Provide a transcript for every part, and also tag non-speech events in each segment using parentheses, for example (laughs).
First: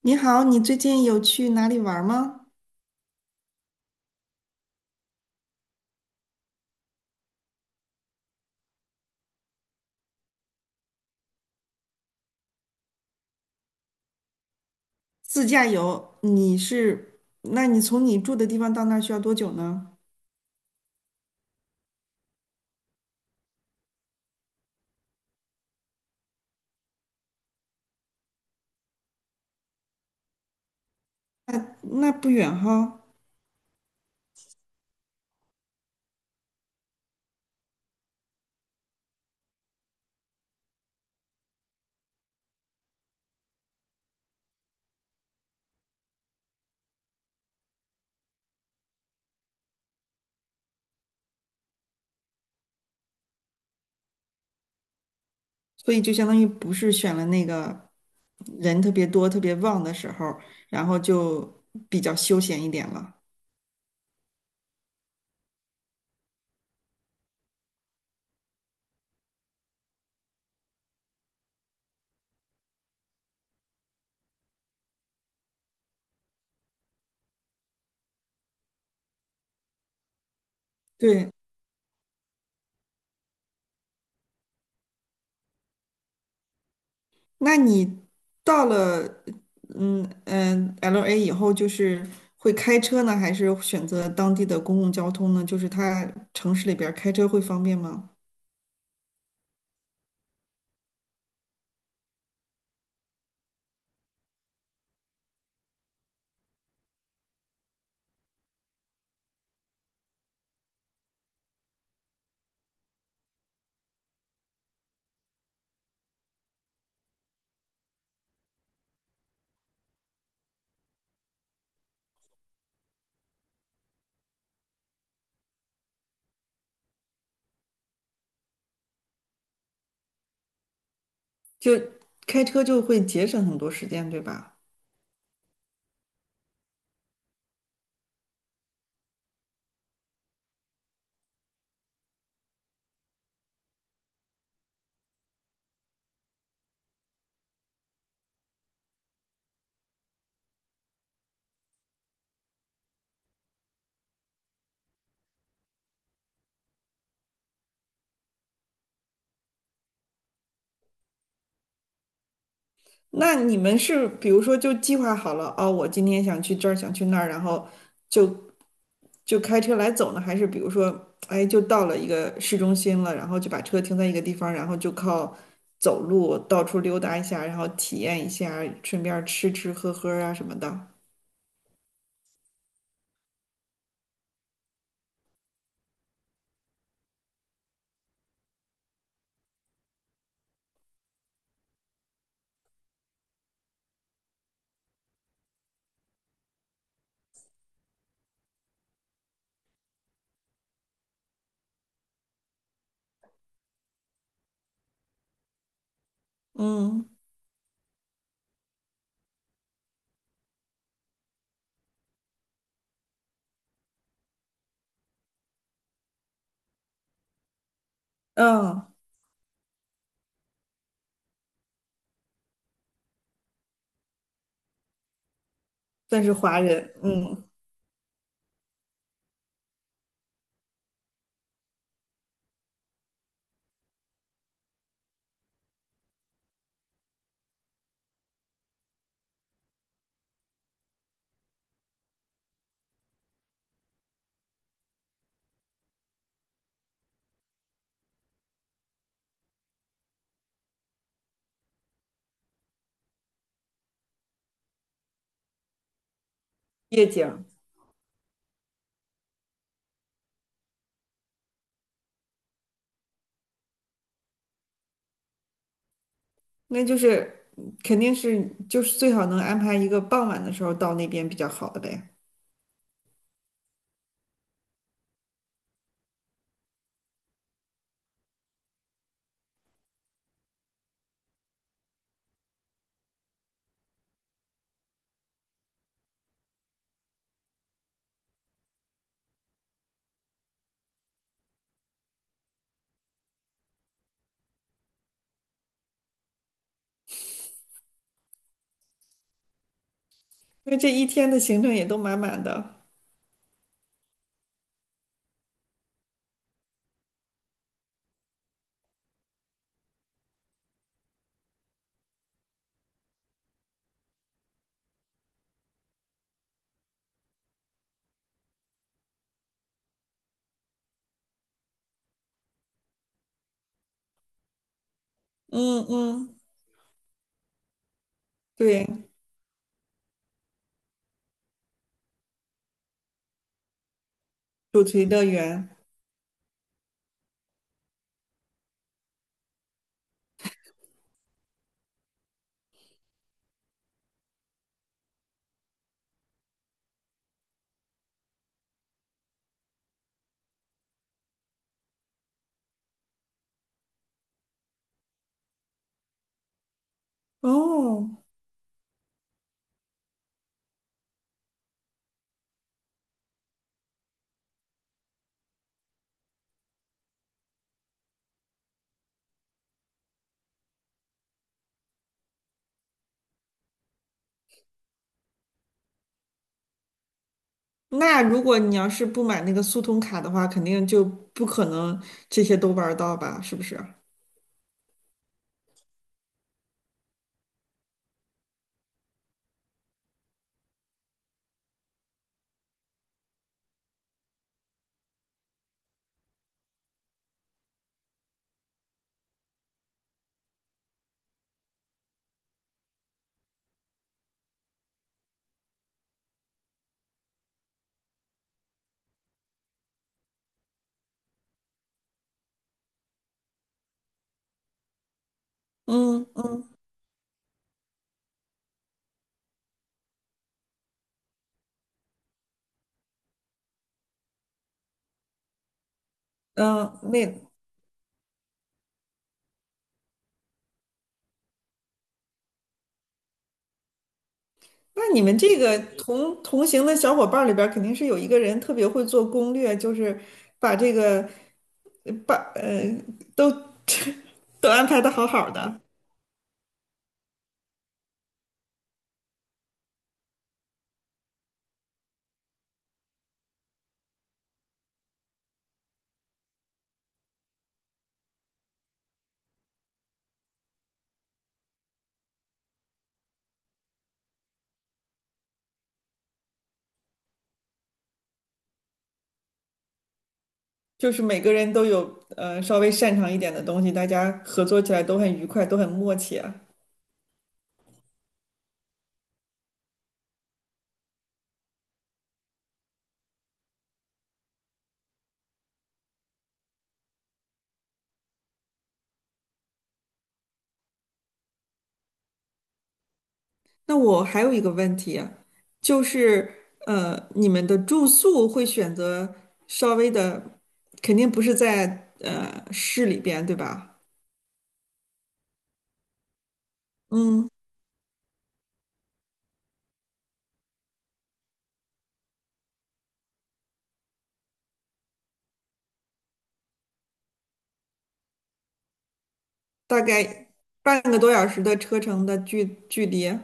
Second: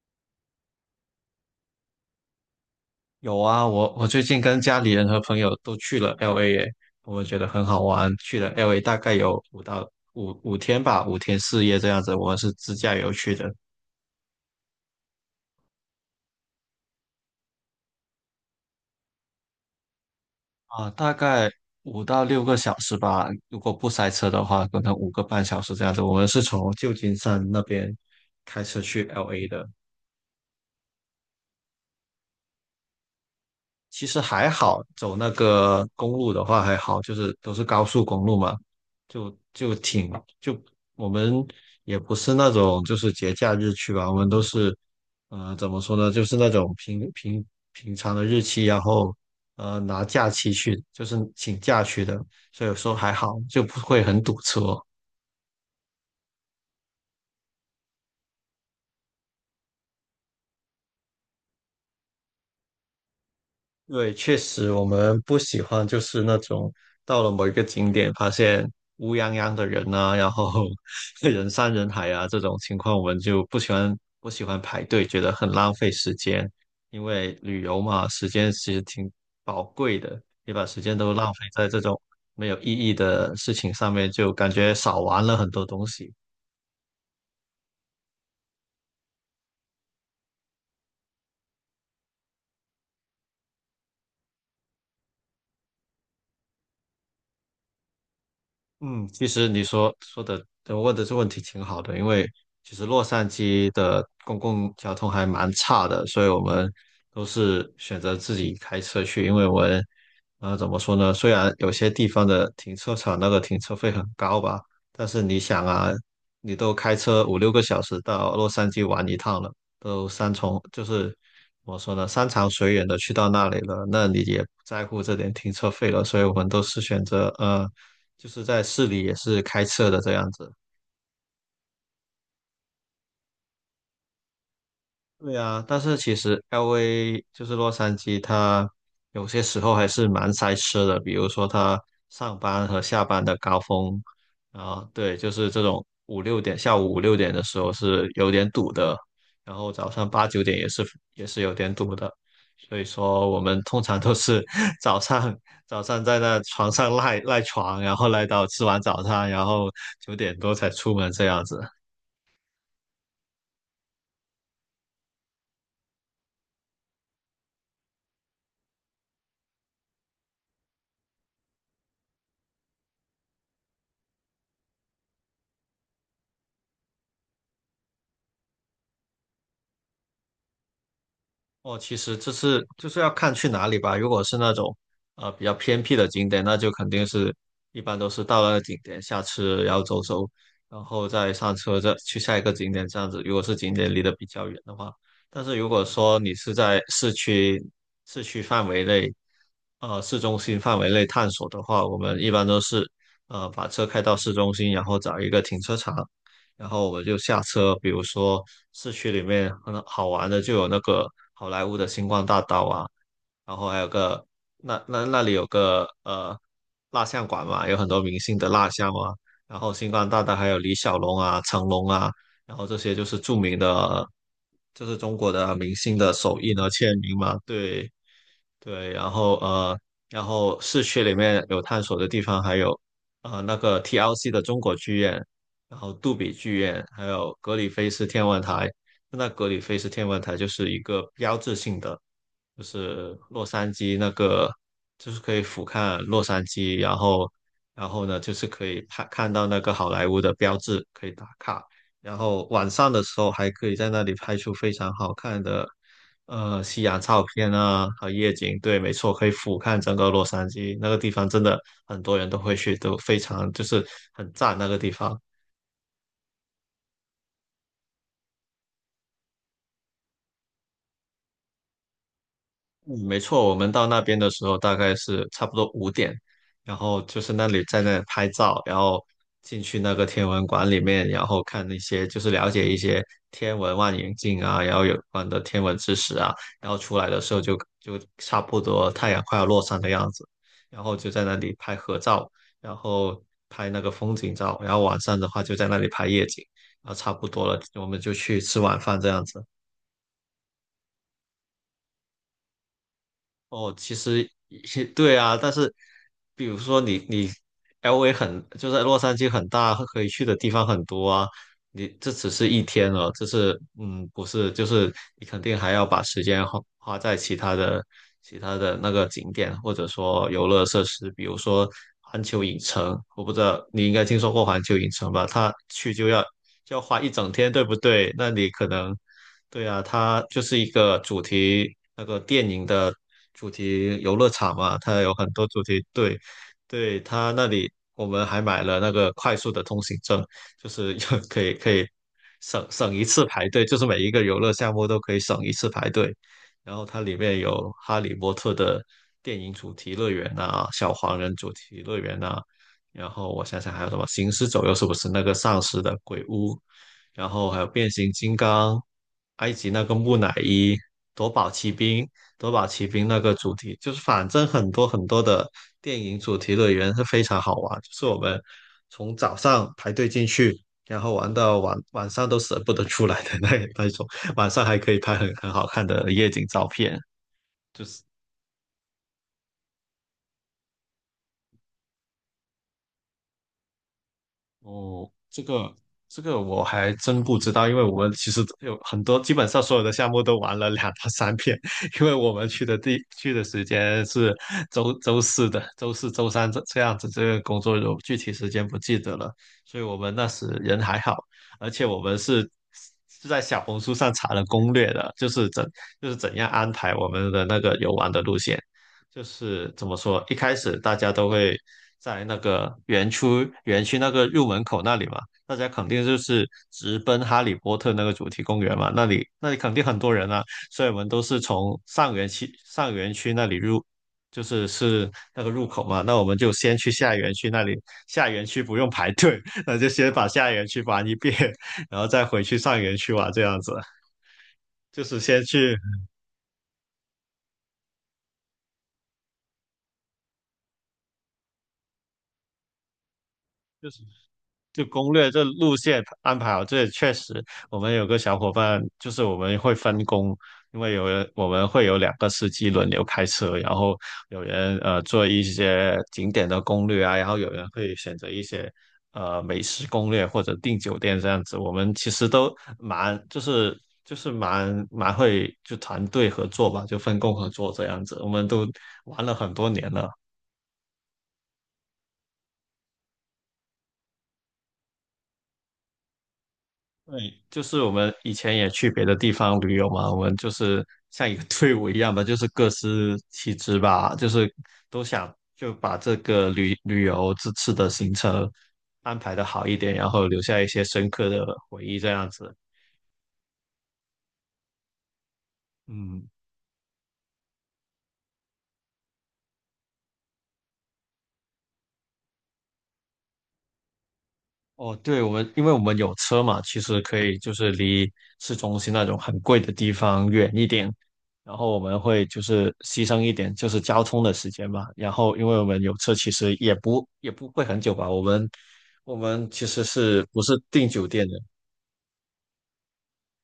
你好，你最近有去哪里玩儿吗？有啊，我最近跟家里人和朋友都去了 LA 耶，我觉得很好玩。去了 LA 大概有五天吧，五天四夜这样子。我们是自驾游去的自驾游，你是，那你从你住的地方到那儿需要多久呢？啊，大概五到六个小时吧，如果不塞车的话，可能五个半小时这样子。我们是从旧金山那边开车去 LA 的，那不远哈。其实还好，走那个公路的话还好，就是都是高速公路嘛，就就挺就我们也不是那种就是节假日去吧，我们都是怎么说呢，就是那种平常的日期，然后拿假期去，就是请假去的，所以有时候还好，就不会很堵车。所以就相当于不是选了那个人特别多、特别旺的时候，然后就比较休闲一点了。对，确实我们不喜欢就是那种到了某一个景点发现乌泱泱的人啊，然后 (laughs) 人山人海啊这种情况，我们就不喜欢排队，觉得很浪费时间。因为旅游嘛，时间其实挺宝贵的，你把时间都对。浪费在这种没有意义的事情上面，就感觉少玩了很多东西。那你到了，嗯嗯，LA 以后，就是会开车呢，还是选择当地的公共交通呢？就是它城市里边儿开车会方便吗？嗯，其实你说说的，呃问的这问题挺好的，因为其实洛杉矶的公共交通还蛮差的，所以我们都是选择自己开车去，因为我们，怎么说呢？虽然有些地方的停车场那个停车费很高吧，但是你想啊，你都开车五六个小时到洛杉矶玩一趟了，都山重就是怎么说呢，山长水远的去到那里了，那你也不在乎这点停车费了，所以我们都是选择。就是在市里也是开车的这样子。就开车就会节省很多时间，对吧？对啊，但是其实 LA 就是洛杉矶，它有些时候还是蛮塞车的，比如说它上班和下班的高峰啊，对，就是这种五六点，下午五六点的时候是有点堵的，然后早上八九点也是有点堵的，所以说我们通常都是 (laughs) 早上早上在那床上赖床，然后赖到吃完早餐，然后九点多才出门这样子。那你们是比如说就计划好了，哦，我今天想去这儿，想去那儿，然后就就开车来走呢，还是比如说，哎，就到了一个市中心了，然后就把车停在一个地方，然后就靠走路到处溜达一下，然后体验一下，顺便吃吃喝喝啊什么的。哦，其实就是要看去哪里吧。如果是那种比较偏僻的景点，那就肯定是一般都是到了那个景点下车，然后走走，然后再上车再去下一个景点这样子。如果是景点离得比较远的话，但是如果说你是在市区范围内，市中心范围内探索的话，我们一般都是把车开到市中心，然后找一个停车场，然后我嗯就下车，比如说市区里面很好玩的就有那个好莱坞的星光大道啊，然后还有个那里有个蜡像馆嘛，有很多明星的蜡嗯，像啊，然后星光大道还有李小龙啊、成龙啊，然后这些就是著名的，就是中国的明星的算是手印华和人，签名嘛，嗯，对，对，然后市区里面有探索的地方，还有那个 TLC 的中国剧院，然后杜比剧院，还有格里菲斯天文台。那格里菲斯天文台就是一个标志性的，就是洛杉矶那个，就是可以俯瞰洛杉矶，然后呢，就是可以看到那个好莱坞的标志，可以打卡。然后晚上的时候还可以在那里拍出非常好看的。夕阳夜照景。片啊和夜景，对，没错，可以俯瞰整个洛杉矶那个地方，真的很多人都会去，都非常就是很赞那个地方。那就是肯定是就是最好能安排一个傍晚的时候到那边比较好的呗。嗯，没错，我们到那边的时候大概是差不多五点，然后就是那里在那里拍照，然后进去那个天文馆里面，然后看那些就是了解一些天文望远镜啊，然后有关的天文知识啊，然后出来的时候就差不多太阳快要落山的样子，然后就在那里拍合照，然后拍那个风景照，然后晚上的话就在那里拍夜景，然后差不多了，我们就去吃晚饭这样子。因为这一天的行程也都满满的。哦，其实也 (laughs) 对啊，但是比如说你 LA 很就是洛杉矶很大，可以去的地方很多啊。你这只是一天哦，这是嗯不是，就是你肯定还要把时间花在其他的那个景点，或者说游乐设施，比如说环球影城，我不知道你应该听说过环球影城吧？它嗯去就要嗯。就要花一整天，对不对？那你可对。能。对啊，它就是一个主题那个电影的主题游乐场嘛，主它题有乐很多主园。题。对，对，它那里我们还买了那个快速的通行证，就是 (laughs) 可以省一次排队，就是每一个游乐项目都可以省一次排队。然后它里面有《哈利波特》的电影主题乐园啊，小黄人主题乐园啊，然后我想想还有什么《行尸走肉》是不是那个丧尸的鬼屋？然后还有变形哦，金刚、埃及那个木乃伊、夺宝奇兵、夺宝奇兵那个主题，就是反正很多很多的电影主题乐园是非常好玩，就是我们从早上排队进去，然后玩到晚上都舍不得出来的那种，晚上还可以拍很好看的夜景照片，就是那如果你要是不买那个速通卡的话，肯定就不可能这些都玩儿到吧？是不是？哦，这个我还真不知道，因为我们其实有很多，基本上所有的项目都玩了2到3遍，(laughs) 因为我们去的时间是周四的，周四周三这样子，这个工作有具体时间不记得了，所以我们那时人还好，而且我们是在小红书上查了攻略的，就是怎样安排我们的那个游玩的路线，就是怎么说，一开始大家都会在那个园区那个入门口那里嘛，大家肯定就嗯是嗯直奔哈利波特那个主题公园嘛，那里肯定很多人啊，所以我们都是从上园区那里入，就是那个入口嘛，那我们就先去嗯。下园那区那里，下园区不用排队，(laughs) 那就先把下园区玩一遍，然后再回去上园区玩，这样子，那就是你们先这去。个同行的小伙伴儿里边儿，肯定是有一个人特别会做攻略，就是把这个把。都。就是。都就安排攻的好略这好路的。线安排好，这也确实，我们有个小伙伴，就是我们会分工，因为有人我们会有两个司机轮流开车，然后有人做一些景点的攻略啊，然后有人会选择一些美食攻略或者订酒店这样子。我们其实都蛮就是就是蛮蛮会就团队合作吧，就分工合作这样子，我们都玩了很多年了。就是每个人都有稍微擅长一点的东西，大家合作起来都很愉快，都很默契啊。对，就是我们以前也去别的地方旅游嘛，我们就是像一个 (laughs) 队伍一样吧，就是各司其职吧，就是都想就把这个旅游这次的行程安排的好一点，然后留下一些深刻的回忆这样子。那我还有一个问题啊，就嗯。是你们的住宿会选择稍微的，肯定不是在市里边，对吧？哦，对，因为我们有车嘛，其实可以嗯，就是离市中心那种很贵的地方远一点，然后我们会就是牺牲一点就是交通的时间嘛。然后因为我们有车，其实也不会很久吧。我们其实大是不概是订半酒个店多的，小时的车程的距离。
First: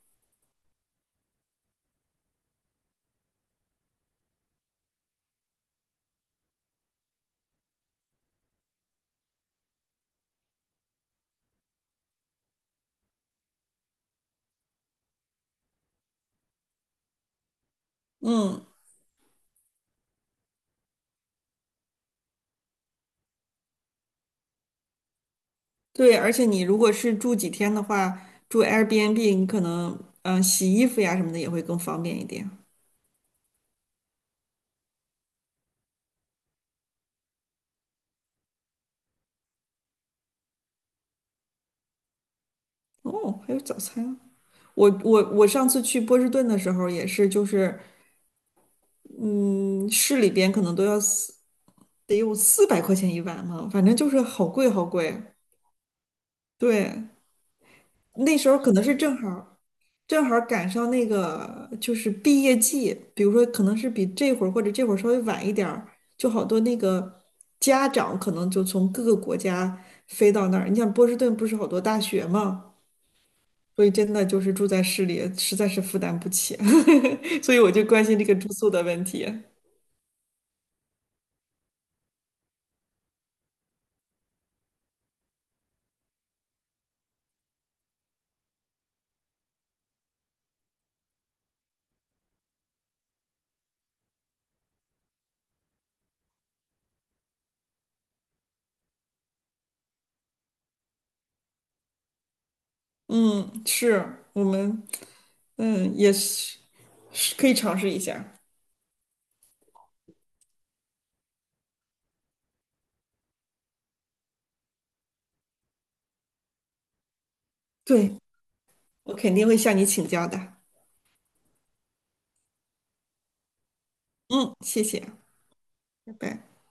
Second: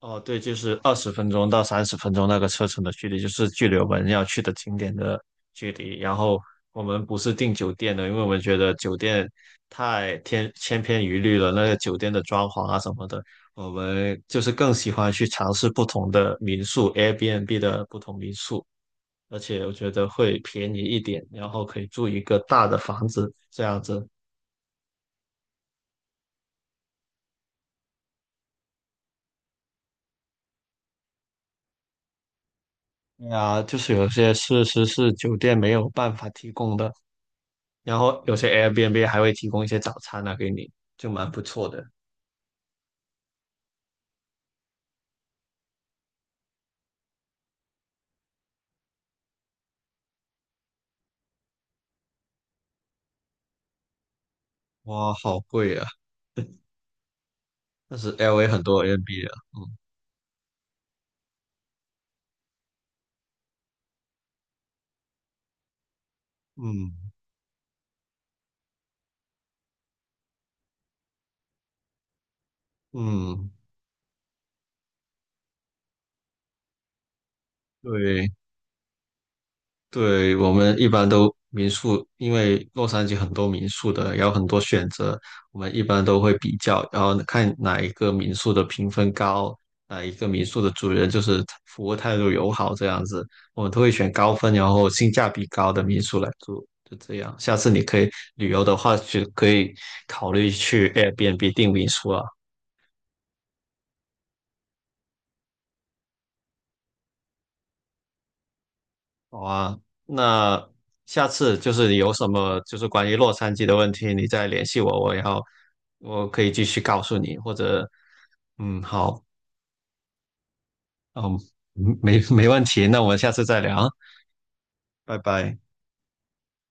哦，对，就是20分钟到30分钟那个车程的距离，就是距离我们要去的景点的距离。然后我们不是订酒店的，因为我们觉得酒店千篇一律了，那个酒店的装潢啊什么的，我们就是更喜欢去尝试不同的民宿，Airbnb 的不同民宿，嗯，而且我觉得会便宜一点，然后可以住一个大的房子这样子。对，而且你如果是住几天的话，住 Airbnb，你可能嗯、洗衣服呀什么的也会更方便一点。对啊，就是有些设施是酒店没有办法提供的。然后有些 Airbnb 还会提供一些早餐啊给你，就蛮不错的。哦，还有早餐啊。我上次去波士顿的时候也是，就是嗯，市里边可能都要四得有400块钱一碗嘛，反正就是好贵好哇，贵。好贵啊！对。但是 那 LA 时候很可能多 是正 Airbnb 啊，好正好赶上那个就是毕业季，比如说可能是比这会儿或者这会儿稍微晚一点儿，就好多那嗯嗯个家长可能就从各个国家飞到那儿。你像波士顿不是好多大学嘛，嗯，所以真的就是住在市里实在是负担不起，(laughs) 所以我就关心这对。个住宿的问题。对，我们一般都民宿，因为洛杉矶很多民宿的，也有很多选择，我们一般都会比较，然后看哪一个民宿的评分高，哪一个民宿的主人就是服务态度友好这样子，我们都会选高分，然后性价比高的民宿来住，就这样。下次你可以旅游的话，就可以考虑去 Airbnb 订民宿啊。嗯，是我们，嗯，也是是可以尝试一下。好啊，那下次就是你有什么就是关于洛杉矶的问题，你再联系我，然后我可以继续告诉你，或者对，嗯，我好，肯定会向你请教的。嗯，没问题，那我们下次再聊啊，嗯，谢谢，拜拜。拜拜。